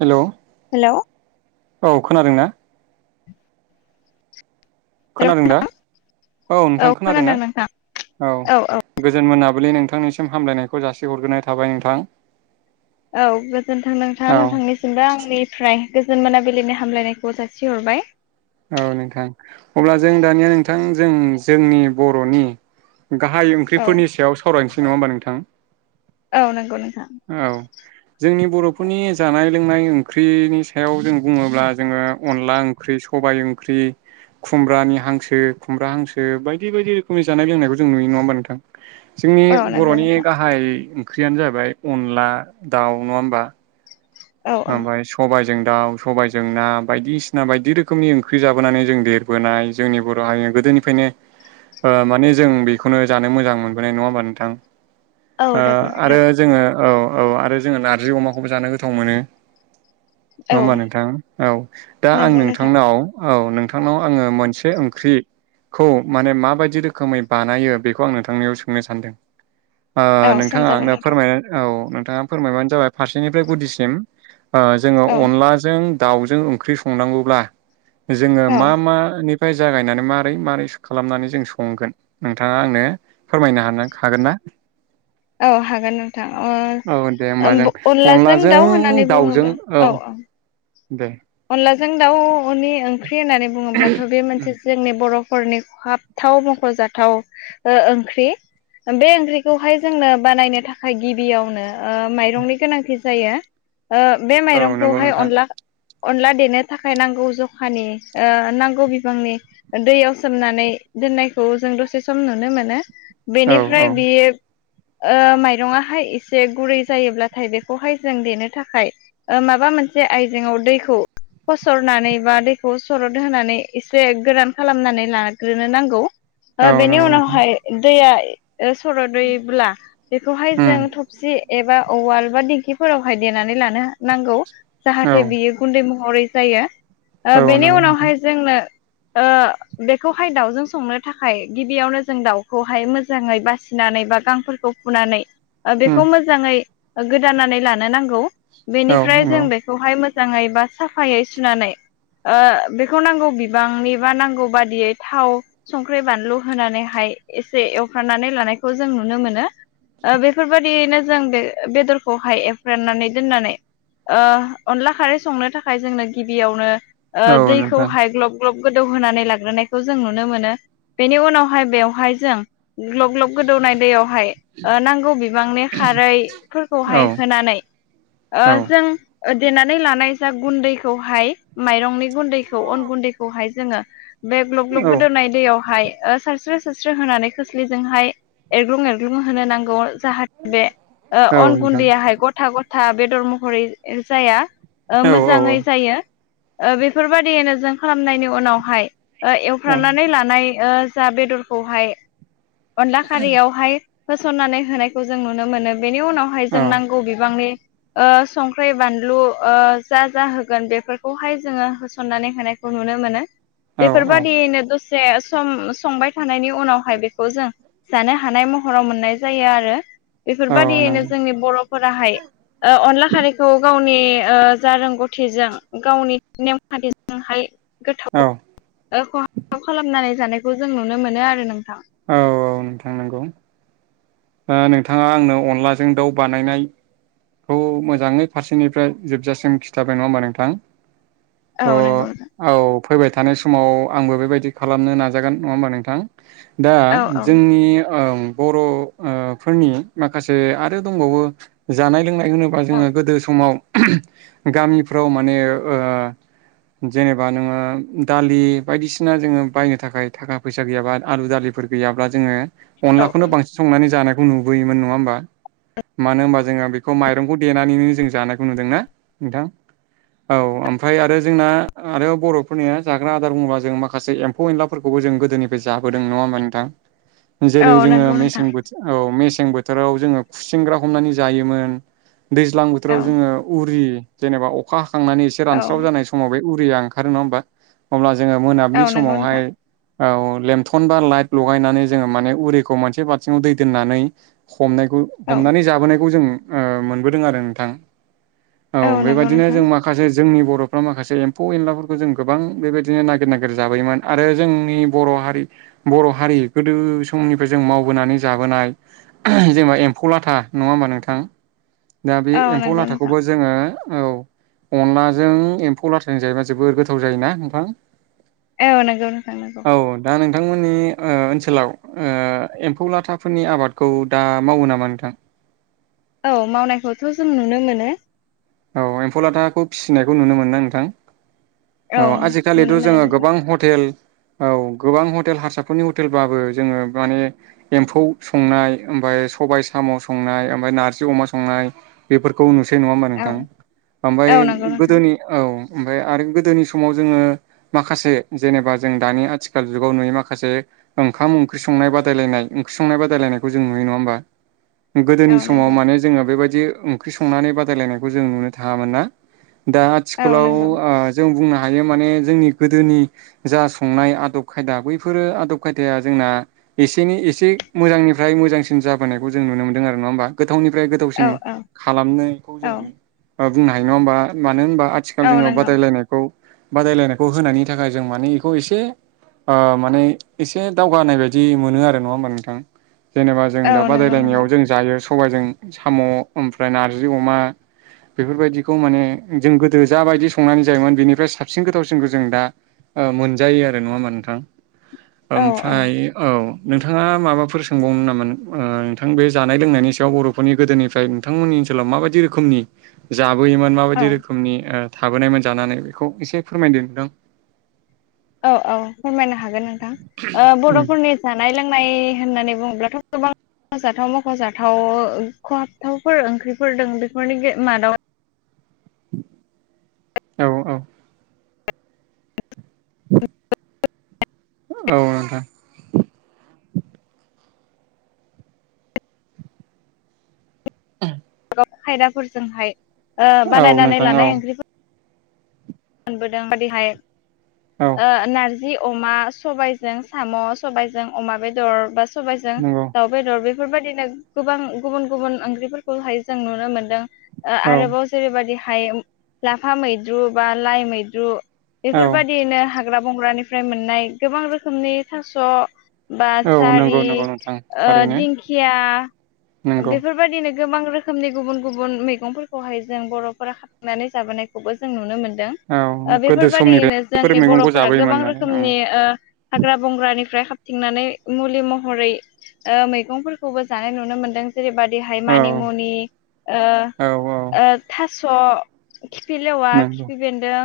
Hello hello औ खोनादोंना? Hello खोनादों दा औ औ नोंथां खोनादोंना खोनादों नोंथां औ गोजोन मोना बिलि नोंथांनिसिम हामलायनायखौ जासि हरग्रोनाय थाबाय नोंथां। औ गोजोन्थों नोंथाङा औ नोंथांनिसिमबो आंनिफ्राय गोजोन मोनाबिलिनि हामलायनायखौ जासिहरबाय। औ नोंथां अब्ला जों दानिया नोंथां जों जोंनि बर'नि गाहाय औ ओंख्रिफोरनि सायाव सावरायनोसै नङा होमबा नोंथां? औ नंगौ नोंथौ। औ। जोंनि बर'फोरनि जानाय लोंनाय ओंख्रिनि सायाव जों बुङोब्ला जोङो अनला ओंख्रि सबाय ओंख्रि खुमब्रानि हांसो खुमब्रा हांसो बायदि बायदि रोखोमनि जानाय लोंनायखौ जों नुयो नङा होमबा नोंथां। जोंनि औ नंगौ बर'नि नोंथां गाहाय ओंख्रियानो जाबाय अनला दाउ नङा होमबा। औ औ ओमफ्राय सबाइ जों दाउ सबायजों ना बायदिसिना बायदि रोखोमनि ओंख्रि जाबोनानै जों देरबोनाय जोंनि बर' हारि गोदोनिफ्रायनो माने जों बेखौनो जानो मोजां मोनबोनाय। नङा होमबा नोंथां।? औ ओ नंगौ आरो नोंथां जोङो औ औ आरो जोङो नारजि अमाखौबो जानो गोथाव मोनो। नङा औ होमबा नोंथां? औ दा आं नंगौ नोंथां नोंथांनाव औ नों नोंथांनाव आङो मोनसे ओंख्रि खौ माने माबायदि रोखोमै बानायो बेखौ आं नोंथांनियाव सोंनो सानदों। ओ औ नोंथाङा सोंजागोन आंनो नोंथां फोरमाय औ नोंथाङा फोरमायबानो जाबाय फारसेनिफ्राय गुदिसिम। ओ जोङो औ अनलाजों दाउजों ओंख्रि संनांगौब्ला जोङो औ मा मानि जागायनानै मारै मारै खालामनानै जों संगोन नोंथाङा आंनो फोरमायनो हागोनना? औ हागोन नोंथां औ दे होमबा जों अनलाजों दाउजों औ। दे अनलाजों दाउनि ओंख्रि होननानै बुङोब्लाथ' बे उम मोनसे जोंनि बर' फोरनि खहाबथाव मख'जाथाव ओ ओंख्रि। बे ओंख्रिखौहाय जोंनो बानायनो थाखाय गिबियावनो ओ माइरंनि गोनांथि जायो। ओ बे औ नंगौ माइरंखौहाय नोंथां अनला अनला देनो थाखाय नांगौ जखानि ओ नांगौ बिबांनि दैयाव सोमनानै दोननायखौ जों दसे सम नुनो मोनो औ औ बेनिफ्राय बियो ओ माइरंयाहाय एसे गुरै जायोब्लाथाय बेखौहाय जों देनो थाखाय ओ माबा माबा मोनसे आइजेंयाव दैखौ फसरनानै बा दैखौ सरद होनानै एसे गोरान खालामनानै लाग्रोनो नांगौ। ओ औ बेनि नंगौ नोंथां उनावहाय दैया ओ सर'दैब्ला बेखौहाय उम जों थबसि एबा उवाल बा दिंखिफोरावहाय देनानै लानो नांगौ औ जाहाथे बियो गुन्दै महरै जायो औ बेनि नंगौ नोंथां उनावहाय जोंनो बेखौहाय दाउजों संनो थाखाय गिबियावनो जों दाउखौहाय मोजाङै बासिनानै बा गांफोरखौ फुनानै उम बेखौ मोजाङै गोदानानै लानो नांगौ औ बेनिफ्राय नंगौ जों बेखौहाय मोजां मोजाङै बा साफायै सुनानै बेखौ नांगौ बिबांनि बा नांगौ बादियै थाव, संख्रि, बानलु होनानैहाय एसे एवखारनानै लानायखौ जों नुनो मोनो। बेफोरबाददियैनो जों बे बेदरखौहाय एफ्राननानै दोननानै अनला खारै संनो थाखाय जोंनो गिबियावनो औ नोंथां दैखौहाय ग्लब ग्लब गोदौ होनानै लाग्रोनायखौ जों नुनो मोनो बेनि उनावहाय बेवहाय जों ग्लक ल्लग गोदौनाय दैयावहाय नांगौ बिबांनि औ खारैफोरखौहाय होनानै औ जों देनानै लानाय जा गुन्दैखौहाय माइरंनि गुन्दैखौ अन गुन्दैखौहाय जोङो बे ग्लब- ग्लब औ गोदोनाय दैयावहाय सारस्रो- सारस्रो होनानै खोस्लिजोंहाय एरग्लुं -एरग्लुं होनो नांगौ। जाहाथे बे औ अन नोंथां गुन्दैयाहाय गथा- गथा बेदर महरै जाया। औ औ मोजाङै जायो बेफोरबायदियैनो जों खालामनायनि उनावहाय औ एवफ्रानानै लानाय जा बेदरखौहाय अनला खारियावहाय होसननानै होनायखौ जों नुनो मोनो। बेनि उनावहाय औ जों नांगौ बिबांनि संख्रि, बानलु जा - जा होगोन बेफोरखौहाय जोङो होसननानै होनायखौ नुनो मोनो। औ औ बेफोरबादियैनो दसे सम संबाय थानायनि उनावहाय बेखौ जों जानो हानाय महराव मोननाय जायो आरो। औ बेफोरबायदियैनो नंगौ जोंनि बर'फोराहाय अनला खारैखौ गावनि जा रोंगौथिजों गावनि नेमखान्थिजोंहाय औ गोथाव खहा खालामनानै जानायखौ जों नुनो मोनो आरो नोंथां। औ - औ नोंथां नंगौ नोंथाङा आंनो अनलाजों दाउ बानायनाय खौ मोजाङै फारसेनिफ्राय जोबजासिम खिन्थाबाय नङा होमबा नोंथां? औ नोंगौ। थ' औ फैबाय थानाय समाव आंबो बेबायदि खालामनो नाजागोन नङा होमबा नोंथां? दा औ औ जोंनि बर' फोरनि माखासे आरो दंबावो जानाय - लोंनाय होनोबा औ जोङो गोदो समाव गामिफ्राव माने जेनेबा नोङो दालि बायदिसिना जोङो बायनो थाखाय थाखा- फैसा गैयाबा आलु, दालि गैयाब्ला जोङो औ अनलाखौनो बांसिन संनानै जानायखौ नुबोयोमोन नङा होनबा मानो होनबा जोङो बेखौ माइरंखौ देनानैनो जों जानायखौ नुदोंना नोंथां? औ ओमफ्राय आरो जोंना आरो बर'फोरनिया जाग्रा आदार बुङोबा जों माखासे एम्फौ- एनलाफोरखौ खौ जों गोदोनिफ्राय जाबोदों नङा होमबा नोंथां औ जेरै जोङो नंगौ नोंथां मेसें बोथोर औ मेसें बोथोराव जोङो खुसेंग्रा हमनानै जायोमोन दैज्लां औ बोथोराव जोङो उरि जेनेबा अखा हाखांनानै एसे औ रानस्राव जानाय समाव बे उरिया ओंखारो नङा होमबा अब्ला जोङो औ मोनाबिलि नंगौ समावहाय नोंथां औ लेमथन बा लाइट लगायनानै जोङो माने उरिखौ मोनसे बालथिङाव दै दोननानै हमनायखौ औ हमनानै जाबोनायखौ जों मोनबोदों आरो नोंथां औ नंगौ बेबायाददिनो नोंथां जों माखासे जोंनि बर'फ्रा माखासे एम्फौ- एनलाफोरखौ जों गोबां बेबायदिनो नागिर -नागिर जाबोयोमोन आरो जोंनि बर' बर हारि बर' हारि गोदो समनिफ्राय जों मावबोनानै जाबोनाय जेनेबा एम्फौ लाथा नङा होमबा नोंथां दा बे औ एम्फौ नंगौ नोंथां लाथाखौबो जोङो औ अनलाजों एम्फौ लाथ्राय जायोबा जोबोर गोथाव जायोना नोंथां। औ नंगौ नों थां नगौ। औ दा नोंथांमोननि ओनसोलाव एम्फौ लाथाफोरनि आबादखौ दा मावो नामा नोंथां। औ मावनायखौथ' जों नुनो मोनो। औ एम्फौ लाथाखौ फिसिनायखौ नुनो मोना नोंथां। औ आजिखालिथ' नुनो मोनो जोङो नोंथां गोबां हटेल औ गोबां हटेल हारसाफोरनि हटेलबाबो जोङो माने एम्फौ संनाय ओमफ्राय सबाय स' संनाय म नारजि अमा संनाय बेफोरखौ नु नङा हबा औ नोंथां ओमफ्राय औ नंगौ नोंथां गोदोनि औ ओमफ्राय आरो गोदोनि माव जोङो माखासे जेनेबा जों दानि आथिखाल जुाव नुयो माखासे ओंखाम ओंख्रि ओख्रिंनाय बादायनाय ओंख्रि संनाय बादायलनाय जों नुयो नङा होमबा। औ गोदोनि समाव नंगौ माने जोङो बेबायदि ओंख्रि संनानै बादायलायनायखौ जों नुनो थाङामोन ना। दा औ आथिखालाव नंगौ जों बुंना हायो माने जोंनि गोदोनि जा संनाय आदब खायदा बैफोरो आदब खायदाया जोंना एसेै एसे मोजांनिफ्राय मोजांसिन जाबोनायखौ जों नुनो मोनदों आरो नङा होमबा। गोथावनिफ्राय गोथावसिन औ औ खालामनायखौ जों औ बुंनो हायो नङा होमबा मानो होनबा आथिखाल औ जोङो नंगौ बादायलायनायखौ बादायलायनायखौ होनायनि थाखाय जों माने बेखौ एसे माने एसे दावगानाय बायदि मोनो आरो नङा होमबा नोंथां। जेनेबा जों औ दा नंगौ बादायलायनायाव नोंथां जों जायो सबायजों साम' ओमफ्राय नारजि अमा बेफोरबायदिखौ माने जों गोदो जाबायदि संनानै जायोमोन बिनिफ्राय साबसिन गोथावसिनखौ जों दा मोनजायो आरो नङा होमा नोंथां। ओमफ्राय औ नोंथाङा माबाफोर सोंबावनो नामोन नोंथां बे जानाय लोंनायनि सायाव बर'फोरनि गोदोनिफ्राय नोंथांमोननि सोलाव माबादि रोखोमनि? थाबोयोमोन औ माबायदि रोखोमनि थाबोनायमोन जानानै बेखौ एसे फोरमायदों नोंथां। औ औ फोरमायनो हागोन नोंथां उम बर'फोरनि जानाय लोंनाय होननानै बुङोब्लाथ' गोबां मख'जाथाव मख'जाथाव खहाबथावफोर ओंख्रिफोर द बेफोरनि मादाव औ औ। औ। औ दा [unintelligible] खायदाफोरजोंहाय औ बानायनानै नोंथां औ लानाय ओंख्रिफोर मोनबोदों जेरिहाय औ नारजि जि अमा सबायजों साम' सबायजों अमा बेदर बा सबायजों नंगौ दाउ बेदर बे बेफोरबायाददिनो गोबां गुबुन गुबुन ओंख्रिफोरखौहाय जों नुनो मोनदों। औ आरोबाव जेरैबायदि हाय लाफा मैद्रु बा लाइ मैद्रु औ बेफोरबायाददियैनो हाग्रा बंग्रानिफ्राय मोननाय गोबां रोखोमनि थास' बा औ नंगौ सारि नंगौ नोंथां थारैनो दिंखिया नंगौ बेफोरबायदिनो गोबां रोखोमनि गुबुन गुबुन मैगंफोरखौहाय जों बर'फोरा खाबनानै जाबोनायखौबो जों नुनो मोनो। दों। औ गोदो समनिफ्राय बेफोरबादियैनो बेफोर जोंनि मैगंखौ बर'फोरा जाबोयोमोन गोबां नालाय ओं रोखोमनि ओ हाग्रा बंग्रानिफ्राय थिंनानै मुलि महरै ओ मैगंफोरखौबो जानाय नुनो मोन्दों। जेरैबाददिहाय मानि औ मुनि ओ औ औ ओ थास' खिफि लेवा नंगौ खिफि बेन्दों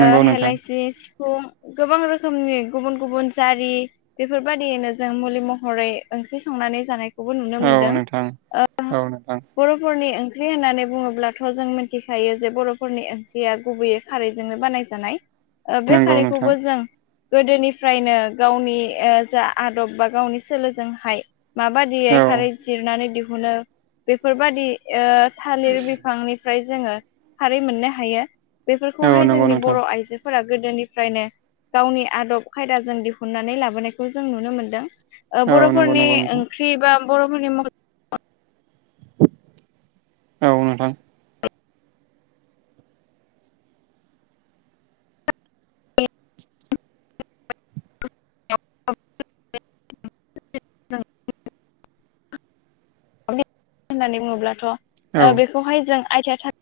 नंगौ नोंथां हेलाइसिस सिफुं गोबां रोखोमनि गुबुन गुबुन जारि बेफोरबायदियैनो जों मुलि महरै ओंख्रि संनानै जानायखौबो नुनो मोनदों औ नोंथां ओ औ नोंथां बर'फोरनि ओंख्रि होननानै बुङोब्लाथ' जों मिथिखायो जे बर'फोरनिओं या गुबैयै खारैजोंनो बानायजानाय बे नंगौ नोंथां खारैखौबो जों। गोदोनिफ्रायनो गावनि ओ जा आदब बा गावनि सोलोजोंहाय माबादियै औ खारै जिरनानै दिहुनो बेफोरबादि ओ थालिर बिफांनि फ्राय जोङो खारै मोननो हायो औ बेफोरखौहाय नंगौ जोंनि नोंथां बर' आइजोफोरा गोदोनिफ्रायनो गावनि आदब खायदाजों दिहुननानै लाबोनायखौ जों नुनो मोनदों। ओ औ नंगौ बर'फोरनि नंगौ नोंथां ओंख्रि बा बर'फोरनि औ नोंथां। [unintelligible] [inaudible] होननानै बुङोब्लाथ' औ ओ बेखौहाय जों आइथिया था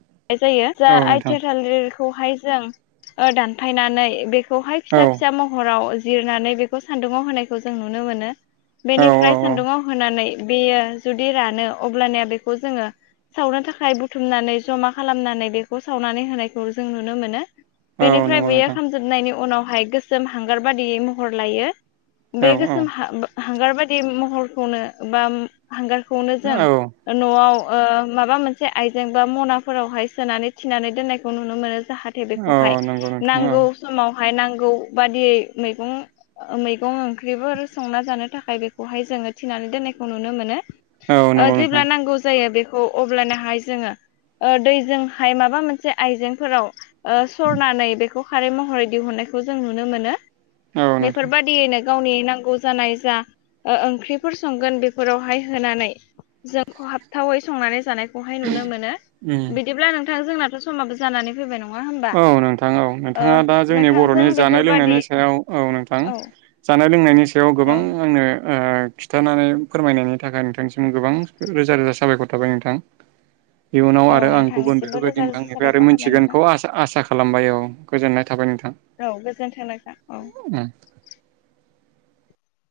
[inaudible] जायो जा औ नोंथां आइथिया थालिरखौहाय जों ओ दानफायनानै बे खौहाय औ फिसा फिसा महराव जिरनानै बेखौ सान्दुङाव होनायखौ जों नुनो मोनो। औ बेनिफ्राय औ सान्दुुङाव होनानै बेयो जुदि रानो अब्लनिया बेखौ जोङो सावनो थाखाय बुथुमनानै जमा खालामनानै बेखौ सावनानै होनायखौ जों नुनो मोनो। औ बेनिफ्राय नंगौ बेयो नोंथां खालामामजोबनायनि उनावहाय गोसोम हांगार बादियै महर लायो। औ बे औ गोसोम हा-हांगार बादि महरखौनो बा हांगार खौनो जों औ न'आव माबा मोनसे आइजें बा मना फोरावहाय सोनानै थिनानै दोननायखौ नुनो मोनो जाहाथे औ बेखौहाय नंगौ नोंथां औ नांगौ समाव हाय नांगौ बादियै मैगं मैगं ओंख्रिफोर संना जानो थाखाय बेखौहाय जों जोङो थिनानै दोननायखौ नुनो मोनो। औ ओ नंगौ जेब्ला नोंथां नांगौ जायो बेखौ अब्लानो हाय जोङो ओ दैजोंहाय माबा मोनसे आइजेंफोराव ओ सरनानै बेखौ खारै महरै दिहुननायखौ जों नुनो मोनो औ नोंथां बेफोरबादियैनो गावनि नांगौ जानाय जा ओ ओंख्रिफोर संगोन बेफोरावहाय होनानै जोंखौ खहाबथावै संनानै जानाय खौहाय नुनो मोनो उम बिदिब्ला नोंथां जोंनाथ' समाबो जानानै फैबाय न औ नोंथां औ नोंथाङा दा जोंनि नोंथांजों बर'नि जानाय बेफोरबादि लोंनायनि सायाव औ नोंथां। औ जानाय लोंनायनि सायाव औ गोबां आंनो ओ खिन्थानानै फोरमायनायनि थाखाय नोंथांनिसिम गोबां रोजा रोजा साबायखर थाबाय नोंथां। इयुनाव औ आरो आं गुबुन नोंथांनिसिमबो बेफोरबायदि रोजा रोजा नोंथांनिफाय आरो साबायखर थाबाय नोंथां मिथिगोनखौ आसा आसा खालामबाय औ गोजोननाय थाबाय नोंथां औ गोजोन्थों नोंथां औ। उम।